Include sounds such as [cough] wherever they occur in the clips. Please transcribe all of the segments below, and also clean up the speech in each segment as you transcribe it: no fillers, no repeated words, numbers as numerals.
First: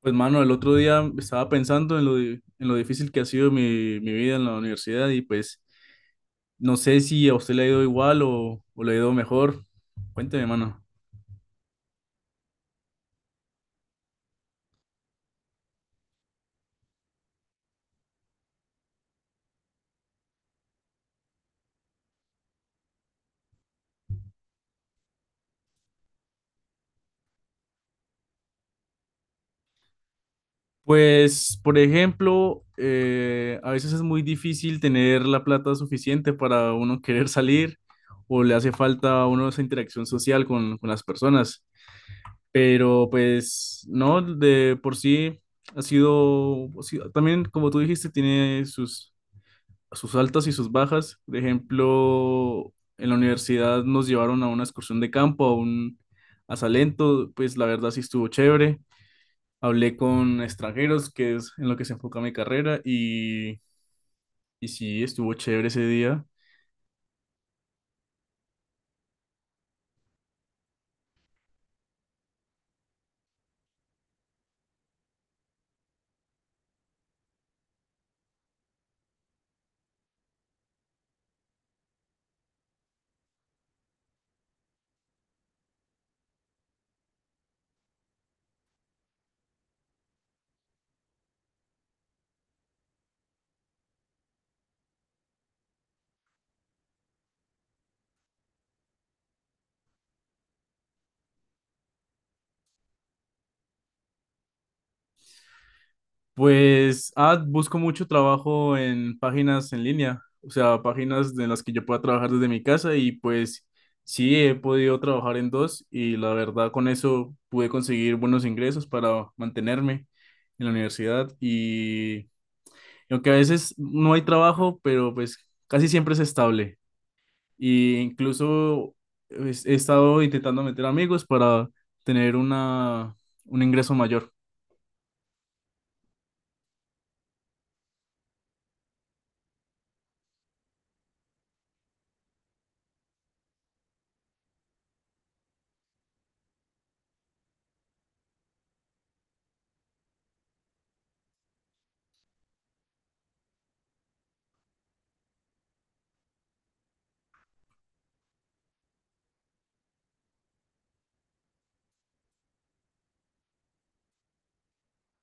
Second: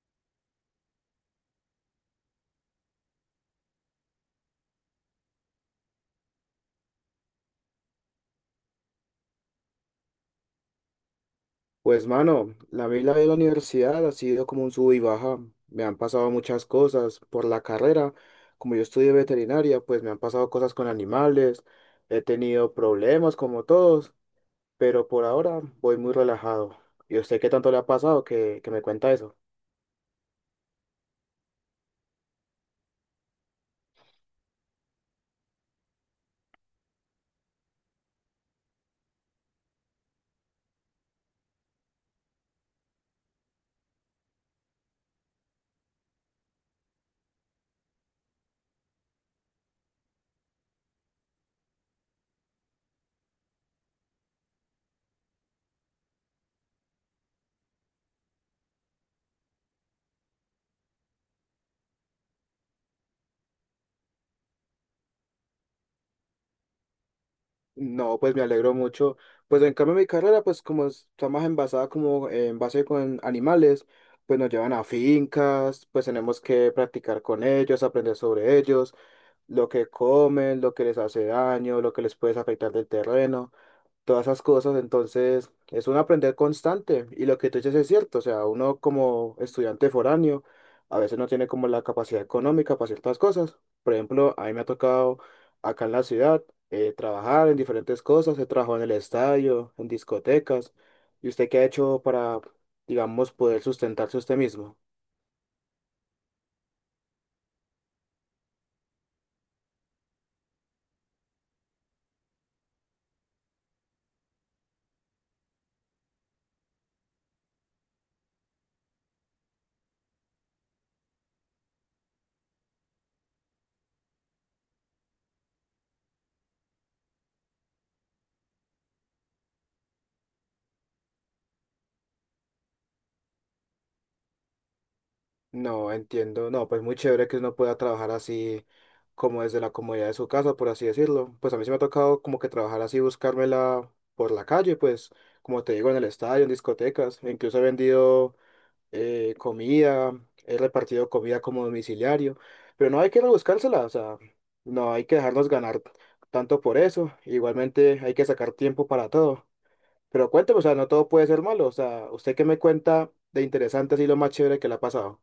Pues mano, el otro día estaba pensando en en lo difícil que ha sido mi vida en la universidad y pues no sé si a usted le ha ido igual o le ha ido mejor. Cuénteme, mano. Pues mano, la vida de la universidad ha sido como un sub y baja. Me han pasado muchas cosas por la carrera. Como yo estudié veterinaria, pues me han pasado cosas con animales. He tenido problemas como todos, pero por ahora voy muy relajado. ¿Y a usted qué tanto le ha pasado que me cuenta eso? Pues, por ejemplo, a veces es muy difícil tener la plata suficiente para uno querer salir o le hace falta a uno esa interacción social con las personas. Pero pues no, de por sí también como tú dijiste, tiene sus altas y sus bajas. Por ejemplo, en la universidad nos llevaron a una excursión de campo, a Salento, pues la verdad sí estuvo chévere. Hablé con extranjeros, que es en lo que se enfoca mi carrera, y sí estuvo chévere ese día. No, pues me alegro mucho. Pues en cambio mi carrera, pues está más envasada como en base con animales, pues nos llevan a fincas, pues tenemos que practicar con ellos, aprender sobre ellos, lo que comen, lo que les hace daño, lo que les puede afectar del terreno, todas esas cosas. Entonces, es un aprender constante. Y lo que tú dices es cierto, o sea, uno como estudiante foráneo a veces no tiene como la capacidad económica para ciertas cosas. Por ejemplo, a mí me ha tocado acá en la ciudad trabajar en diferentes cosas. He trabajado en el estadio, en discotecas. ¿Y usted qué ha hecho para, digamos, poder sustentarse usted mismo? Pues, busco mucho trabajo en páginas en línea, o sea, páginas de las que yo pueda trabajar desde mi casa y pues sí, he podido trabajar en dos y la verdad con eso pude conseguir buenos ingresos para mantenerme en la universidad y aunque a veces no hay trabajo, pero pues casi siempre es estable y incluso pues, he estado intentando meter amigos para tener un ingreso mayor. No, entiendo. No, pues muy chévere que uno pueda trabajar así como desde la comodidad de su casa, por así decirlo. Pues a mí sí me ha tocado como que trabajar así, buscármela por la calle, pues como te digo, en el estadio, en discotecas. Incluso he vendido comida, he repartido comida como domiciliario. Pero no hay que rebuscársela, o sea, no hay que dejarnos ganar tanto por eso. Igualmente hay que sacar tiempo para todo. Pero cuéntame, o sea, no todo puede ser malo. O sea, ¿usted qué me cuenta de interesante así lo más chévere que le ha pasado?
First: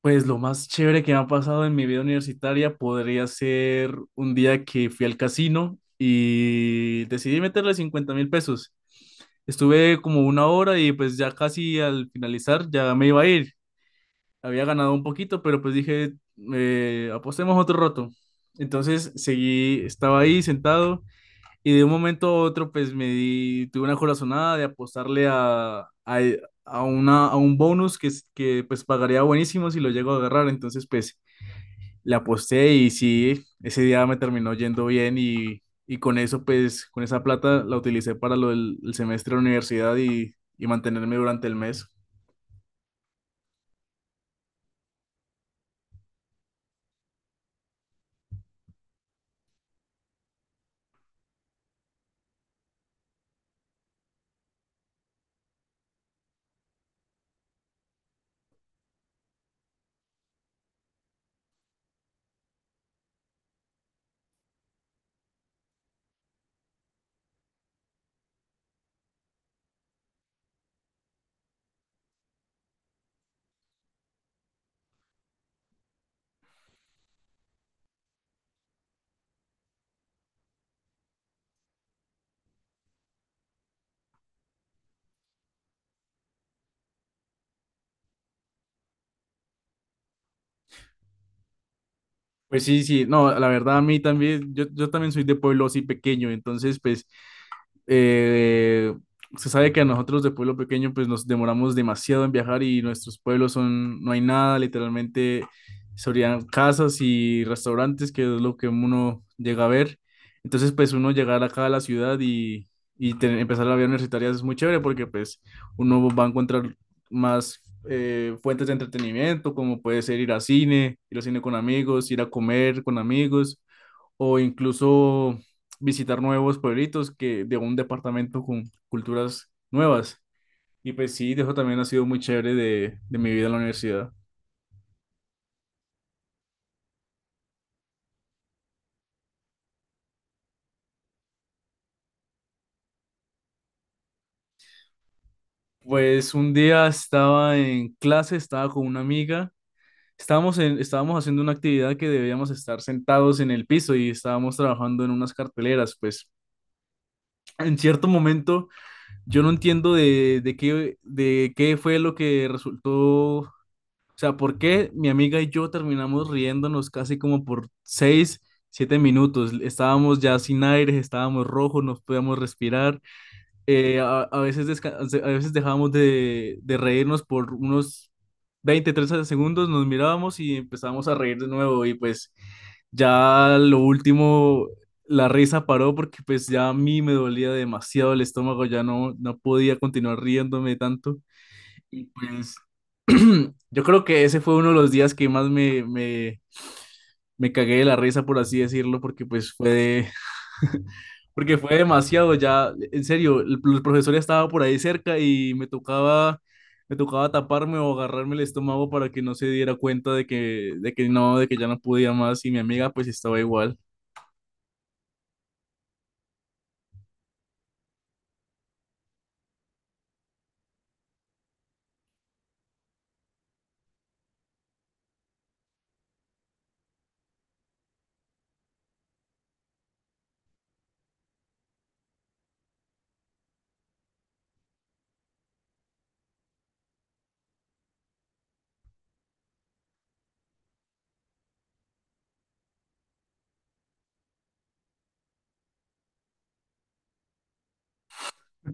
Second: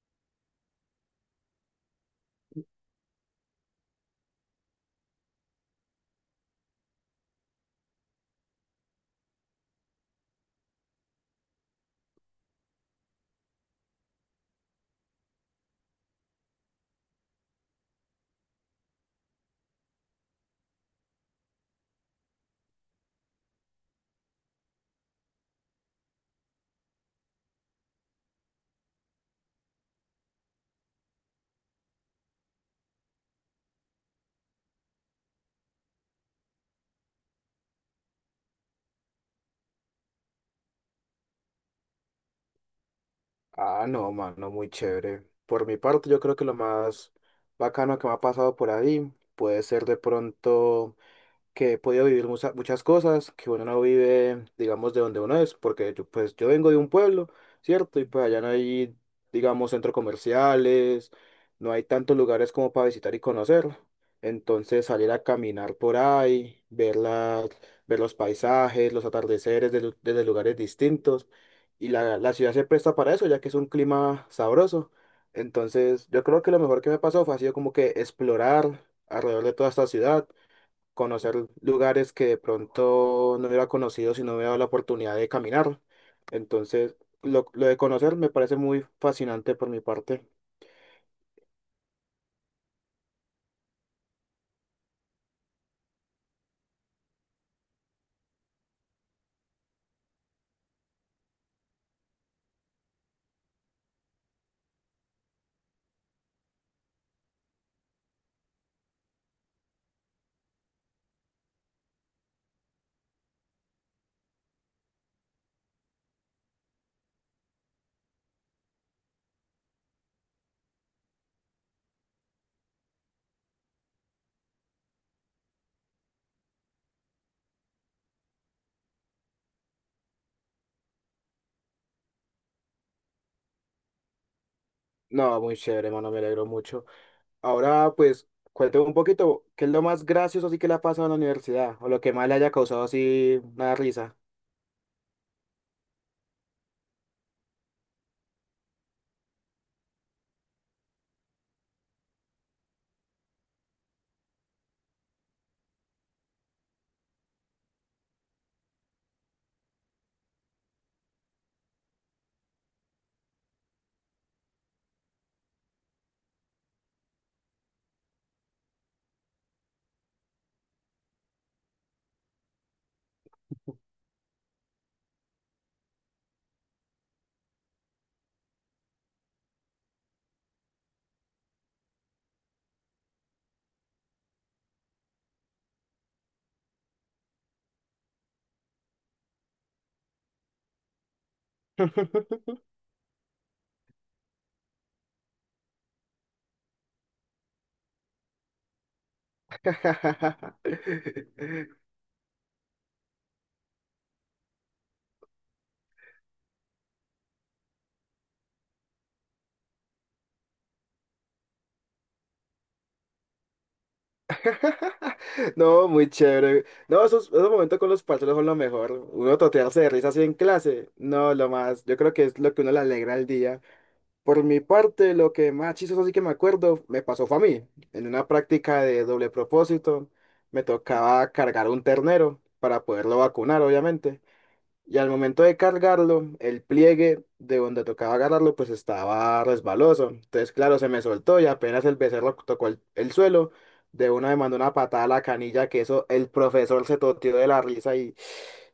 Pues lo más chévere que me ha pasado en mi vida universitaria podría ser un día que fui al casino y decidí meterle 50.000 pesos. Estuve como una hora y pues ya casi al finalizar ya me iba a ir. Había ganado un poquito, pero pues dije, apostemos otro roto. Entonces seguí, estaba ahí sentado y de un momento a otro, pues tuve una corazonada de apostarle a, a un bonus que pues pagaría buenísimo si lo llego a agarrar. Entonces, pues le aposté y sí, ese día me terminó yendo bien y con eso, pues con esa plata la utilicé para lo del el semestre de la universidad y mantenerme durante el mes. Ah, no, mano, muy chévere. Por mi parte, yo creo que lo más bacano que me ha pasado por ahí puede ser de pronto que he podido vivir muchas cosas que uno no vive, digamos, de donde uno es, porque yo, pues yo vengo de un pueblo, ¿cierto? Y pues allá no hay, digamos, centros comerciales, no hay tantos lugares como para visitar y conocer. Entonces salir a caminar por ahí, ver ver los paisajes, los atardeceres desde lugares distintos. Y la ciudad se presta para eso, ya que es un clima sabroso. Entonces, yo creo que lo mejor que me ha pasado fue ha sido como que explorar alrededor de toda esta ciudad, conocer lugares que de pronto no hubiera conocido si no hubiera dado la oportunidad de caminar. Entonces, lo de conocer me parece muy fascinante por mi parte. Pues sí, sí, no, la verdad a mí también, yo también soy de pueblo así pequeño, entonces pues eh, se sabe que a nosotros de pueblo pequeño pues nos demoramos demasiado en viajar y nuestros pueblos son, no hay nada, literalmente serían casas y restaurantes que es lo que uno llega a ver. Entonces pues uno llegar acá a la ciudad empezar la vida universitaria es muy chévere porque pues uno va a encontrar más fuentes de entretenimiento como puede ser ir a cine con amigos, ir a comer con amigos o incluso visitar nuevos pueblitos que de un departamento con culturas nuevas. Y pues sí, eso también ha sido muy chévere de mi vida en la universidad. No, muy chévere, mano, me alegro mucho. Ahora, pues, cuéntame un poquito, ¿qué es lo más gracioso así que le ha pasado en la universidad? O lo que más le haya causado así una risa. Pues un día estaba en clase, estaba con una amiga, estábamos haciendo una actividad que debíamos estar sentados en el piso y estábamos trabajando en unas carteleras, pues en cierto momento yo no entiendo de qué fue lo que resultó. O sea, ¿por qué mi amiga y yo terminamos riéndonos casi como por 6, 7 minutos? Estábamos ya sin aire, estábamos rojos, no podíamos respirar. A veces a veces dejábamos de reírnos por unos 20 30 segundos, nos mirábamos y empezábamos a reír de nuevo. Y pues ya lo último, la risa paró porque pues ya a mí me dolía demasiado el estómago, no podía continuar riéndome tanto. Y pues [laughs] [clears throat] yo creo que ese fue uno de los días que más me cagué de la risa, por así decirlo, porque [laughs] porque fue demasiado ya, en serio, el profesor ya estaba por ahí cerca y me tocaba taparme o agarrarme el estómago para que no se diera cuenta de que ya no podía más y mi amiga pues estaba igual. No, muy chévere. No, esos momentos con los parceros son lo mejor. Uno totearse de risa así en clase. No, lo más. Yo creo que es lo que uno le alegra el día. Por mi parte, lo que más chistoso así que me acuerdo, me pasó fue a mí. En una práctica de doble propósito, me tocaba cargar un ternero para poderlo vacunar, obviamente. Y al momento de cargarlo, el pliegue de donde tocaba agarrarlo, pues estaba resbaloso. Entonces, claro, se me soltó y apenas el becerro tocó el suelo, de una me mandó una patada a la canilla, que eso el profesor se toteó de la risa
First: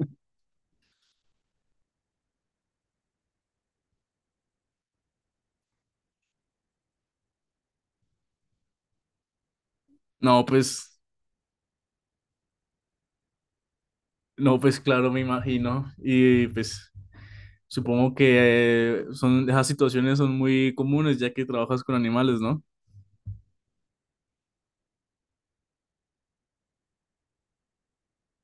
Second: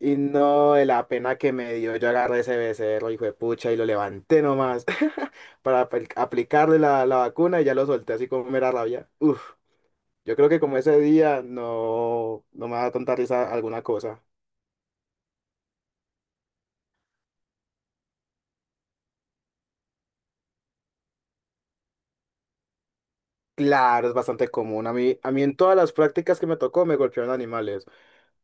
y no de la pena que me dio. Yo agarré ese becerro, hijo de pucha, y lo levanté nomás [laughs] para aplicarle la vacuna y ya lo solté así como mera rabia. Uf, yo No, creo que como pues, ese día no, no me da tanta risa alguna cosa. no, pues claro, me imagino. Y pues supongo que esas situaciones son muy comunes ya que trabajas con animales, ¿no? Claro, es bastante común. A mí en todas las prácticas que me tocó me golpearon animales.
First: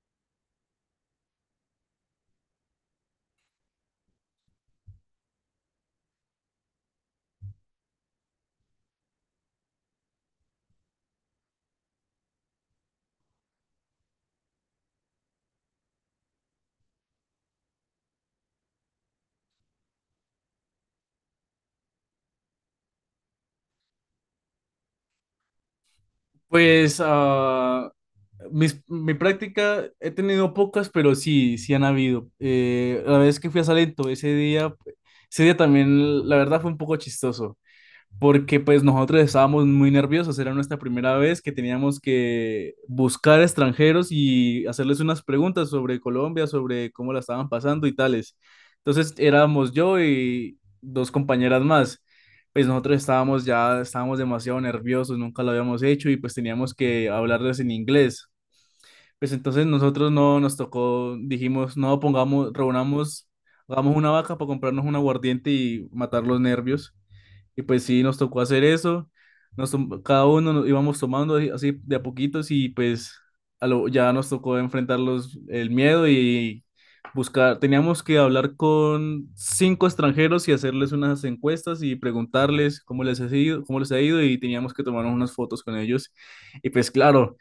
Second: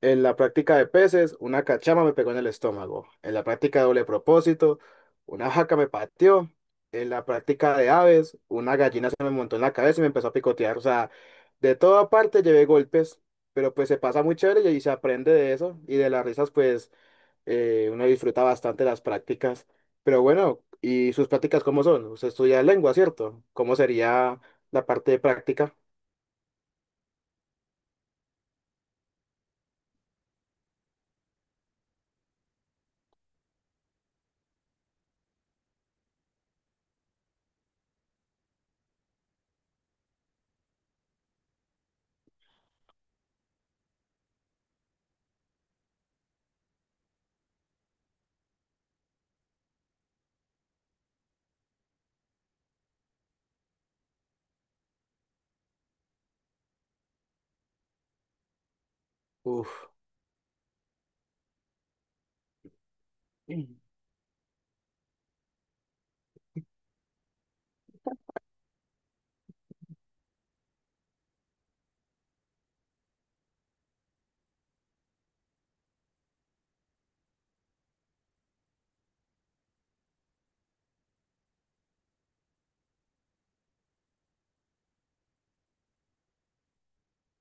En la práctica de peces, una cachama me pegó en el estómago. En la práctica de doble propósito, una jaca me pateó. En la práctica de aves, una gallina se me montó en la cabeza y me empezó a picotear. O sea, de toda parte llevé golpes, pero pues se pasa muy chévere y ahí se aprende de eso. Y de las risas, pues uno disfruta bastante las prácticas, pero bueno, ¿y sus prácticas cómo son? Usted estudia lengua, ¿cierto? ¿Cómo sería la parte de práctica? Pues mi práctica he tenido pocas, pero sí, sí han habido. La vez que fui a Salento, ese día también, la verdad, fue un poco chistoso porque pues nosotros estábamos muy nerviosos, era nuestra primera vez que teníamos que buscar extranjeros y hacerles unas preguntas sobre Colombia, sobre cómo la estaban pasando y tales. Entonces éramos yo y dos compañeras más. Pues estábamos demasiado nerviosos, nunca lo habíamos hecho y pues teníamos que hablarles en inglés. Pues entonces Uf. nosotros no nos tocó, dijimos, no pongamos, reunamos, hagamos una vaca para comprarnos un aguardiente y matar los nervios. Y pues sí, nos tocó hacer eso. Cada uno nos íbamos tomando así así de a poquitos y pues ya nos tocó enfrentar el miedo y buscar. Teníamos que hablar con 5 extranjeros y hacerles unas encuestas y preguntarles cómo les ha ido, cómo les ha ido y teníamos que tomarnos unas fotos con ellos. Y pues claro,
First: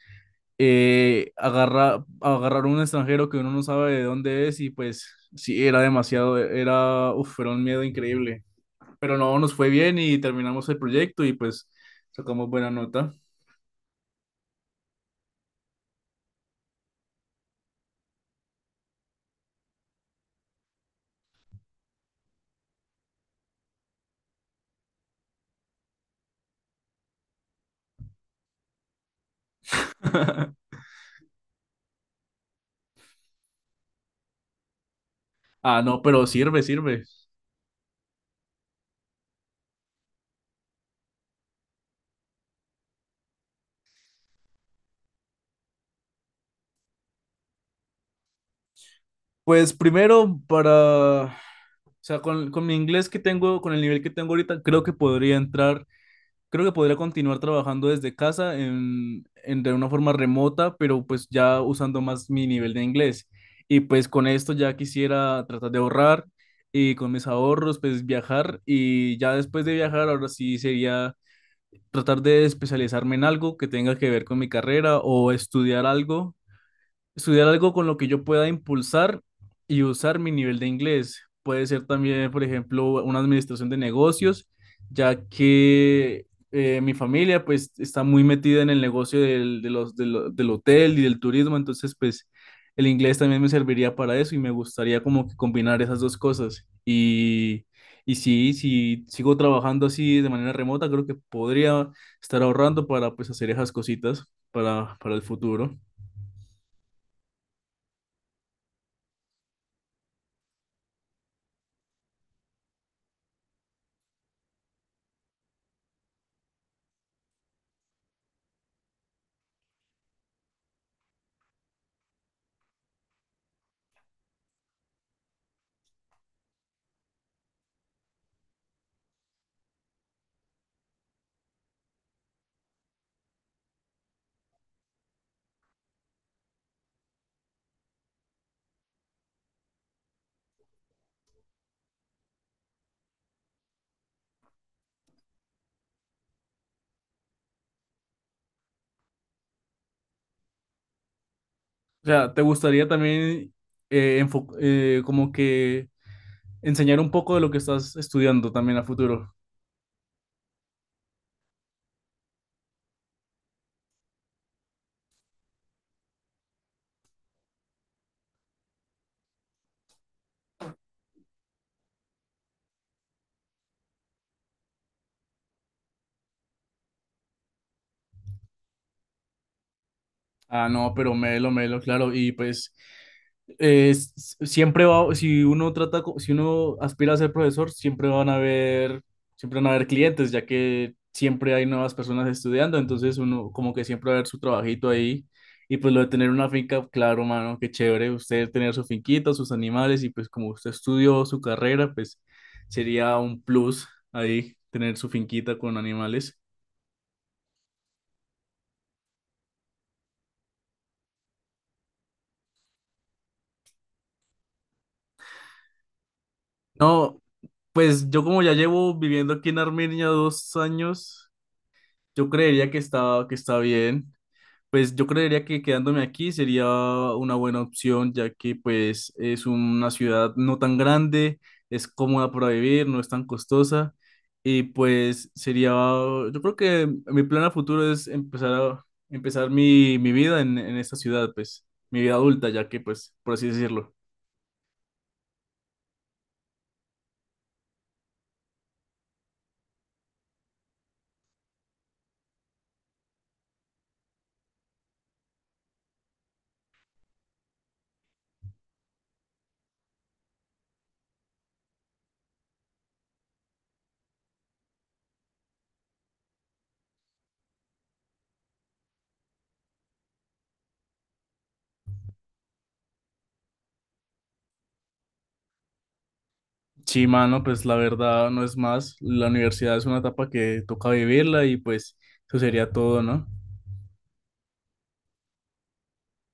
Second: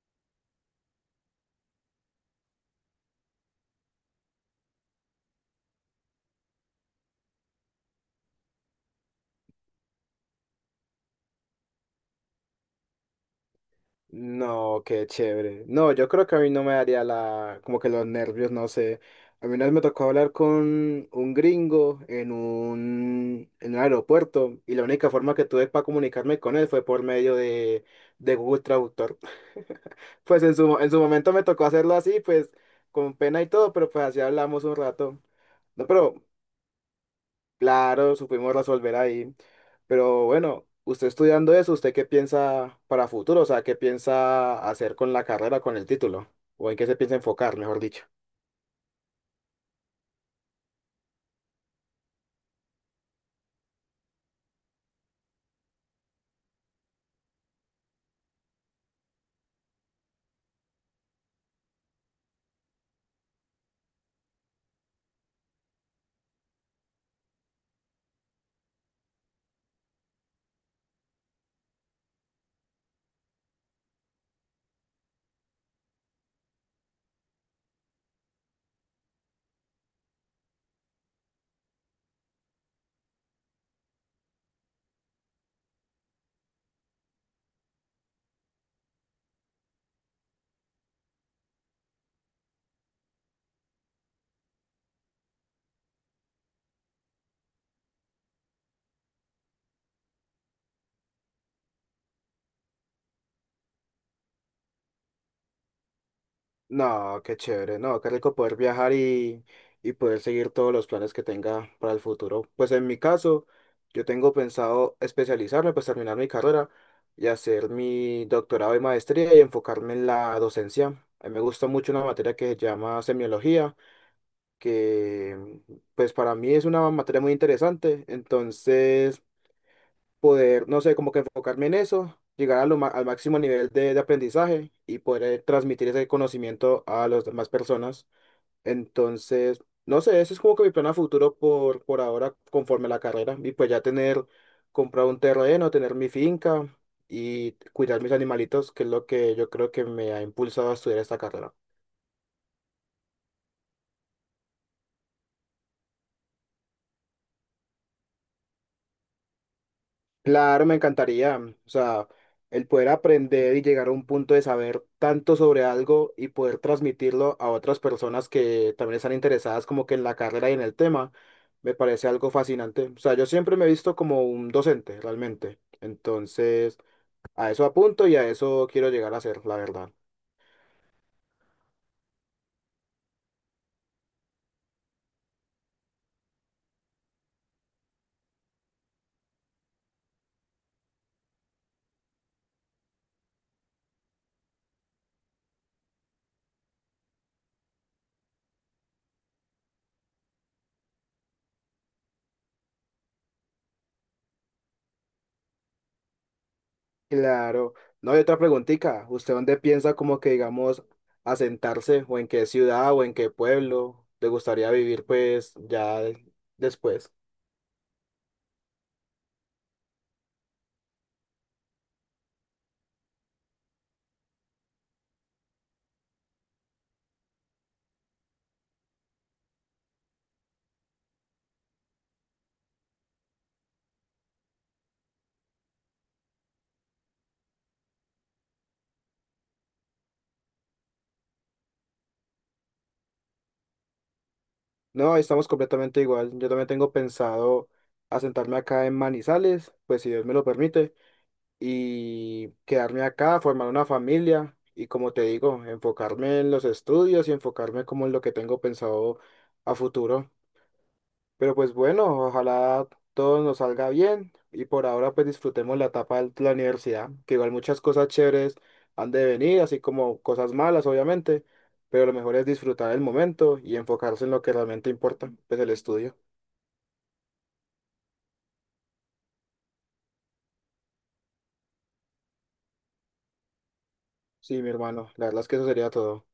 agarrar un extranjero que uno no sabe de dónde es y pues sí, uf, era un miedo increíble pero no, nos fue bien y terminamos el proyecto y pues sacamos buena nota. No, qué chévere. No, yo creo que a mí no me daría la, como que los nervios, no sé. A mí una vez me tocó hablar con un gringo en un aeropuerto y la única forma que tuve para comunicarme con él fue por medio de Google Traductor. [laughs] Pues [laughs] en su momento me tocó hacerlo así, pues con pena y todo, pero pues así hablamos un rato. Ah, No, no, pero pero sirve, sirve. claro, supimos resolver ahí. Pero bueno, usted estudiando eso, ¿usted qué piensa para futuro? O sea, ¿qué piensa hacer con la carrera, con el título? ¿O en qué se piensa enfocar, mejor dicho? Pues o sea, con mi inglés que tengo, con el nivel que tengo ahorita, creo que podría continuar trabajando desde casa en de una forma remota, pero pues ya usando más mi nivel de inglés. Y pues con esto ya quisiera tratar de ahorrar y con mis ahorros pues viajar y ya después de viajar ahora sí sería tratar de especializarme en algo que tenga que ver con mi carrera o estudiar algo. Estudiar algo con lo que yo pueda impulsar y usar mi nivel de inglés. Puede ser también, por ejemplo, una administración de negocios, ya que mi familia pues está muy metida en el negocio del, de los, de lo- del hotel y del turismo, entonces pues el inglés también me serviría para eso y me gustaría como que combinar esas dos cosas. Y sí, si sigo trabajando así de manera remota, creo que podría estar ahorrando para pues hacer esas cositas para el futuro. No, qué chévere, no, qué rico poder viajar y poder seguir todos los planes que tenga para el futuro. Pues en mi caso, yo tengo pensado especializarme, pues terminar mi carrera y hacer mi doctorado y maestría y enfocarme en la docencia. A mí me gusta mucho una materia que se llama semiología que pues para mí es una materia muy interesante, entonces poder, no sé, como que enfocarme en eso, llegar a al máximo nivel de aprendizaje y poder transmitir ese conocimiento a las demás personas. Entonces, no sé, ese es como que mi plan a futuro por ahora conforme a la carrera y pues ya tener, comprar un terreno, tener mi finca y cuidar mis animalitos, que es lo que yo creo que me ha impulsado a estudiar esta carrera. O sea, ¿te gustaría también como que enseñar un poco de lo que estás estudiando también a futuro? Claro, me encantaría. Mm, o sea, el poder aprender y llegar a un punto de saber tanto sobre algo y poder transmitirlo a otras personas que también están interesadas como que en la carrera y en el tema, me parece algo fascinante. O sea, yo siempre me he visto como un docente, realmente. Entonces, a eso apunto y a eso quiero llegar a ser, la verdad. Ah, no, pero Melo, Melo, claro. Y pues siempre va, si uno trata, si uno aspira a ser profesor, siempre van a haber clientes, ya que siempre hay nuevas personas estudiando, entonces uno como que siempre va a ver su trabajito ahí. Y pues lo de tener una finca, claro, mano, qué chévere, usted tener su finquita, sus animales, y pues como usted estudió su carrera, pues sería un plus ahí tener su finquita con animales. Claro. No hay otra preguntita. ¿Usted dónde piensa como que, digamos, asentarse o en qué ciudad o en qué pueblo le gustaría vivir pues ya después? No, pues yo como ya llevo viviendo aquí en Armenia 2 años, yo creería que está bien. Pues yo creería que quedándome aquí sería una buena opción, ya que pues es una ciudad no tan grande, es cómoda para vivir, no es tan costosa. Y pues sería, yo creo que mi plan a futuro es empezar mi vida en esta ciudad, pues mi vida adulta, ya que pues, por así decirlo. No, estamos completamente igual. Yo también tengo pensado asentarme acá en Manizales, pues si Dios me lo permite, y quedarme acá, formar una familia y como te digo, enfocarme en los estudios y enfocarme como en lo que tengo pensado a futuro. Pero pues bueno, ojalá todo nos salga bien y por ahora pues disfrutemos la etapa de la universidad, que igual muchas cosas chéveres han de venir, así como cosas malas obviamente, pero lo mejor es disfrutar el momento y enfocarse en lo que realmente importa, pues el estudio. Sí, mano, pues la verdad no es más. La universidad es una etapa que toca vivirla y pues eso sería todo, ¿no? Sí, mi hermano, la verdad es que eso sería todo.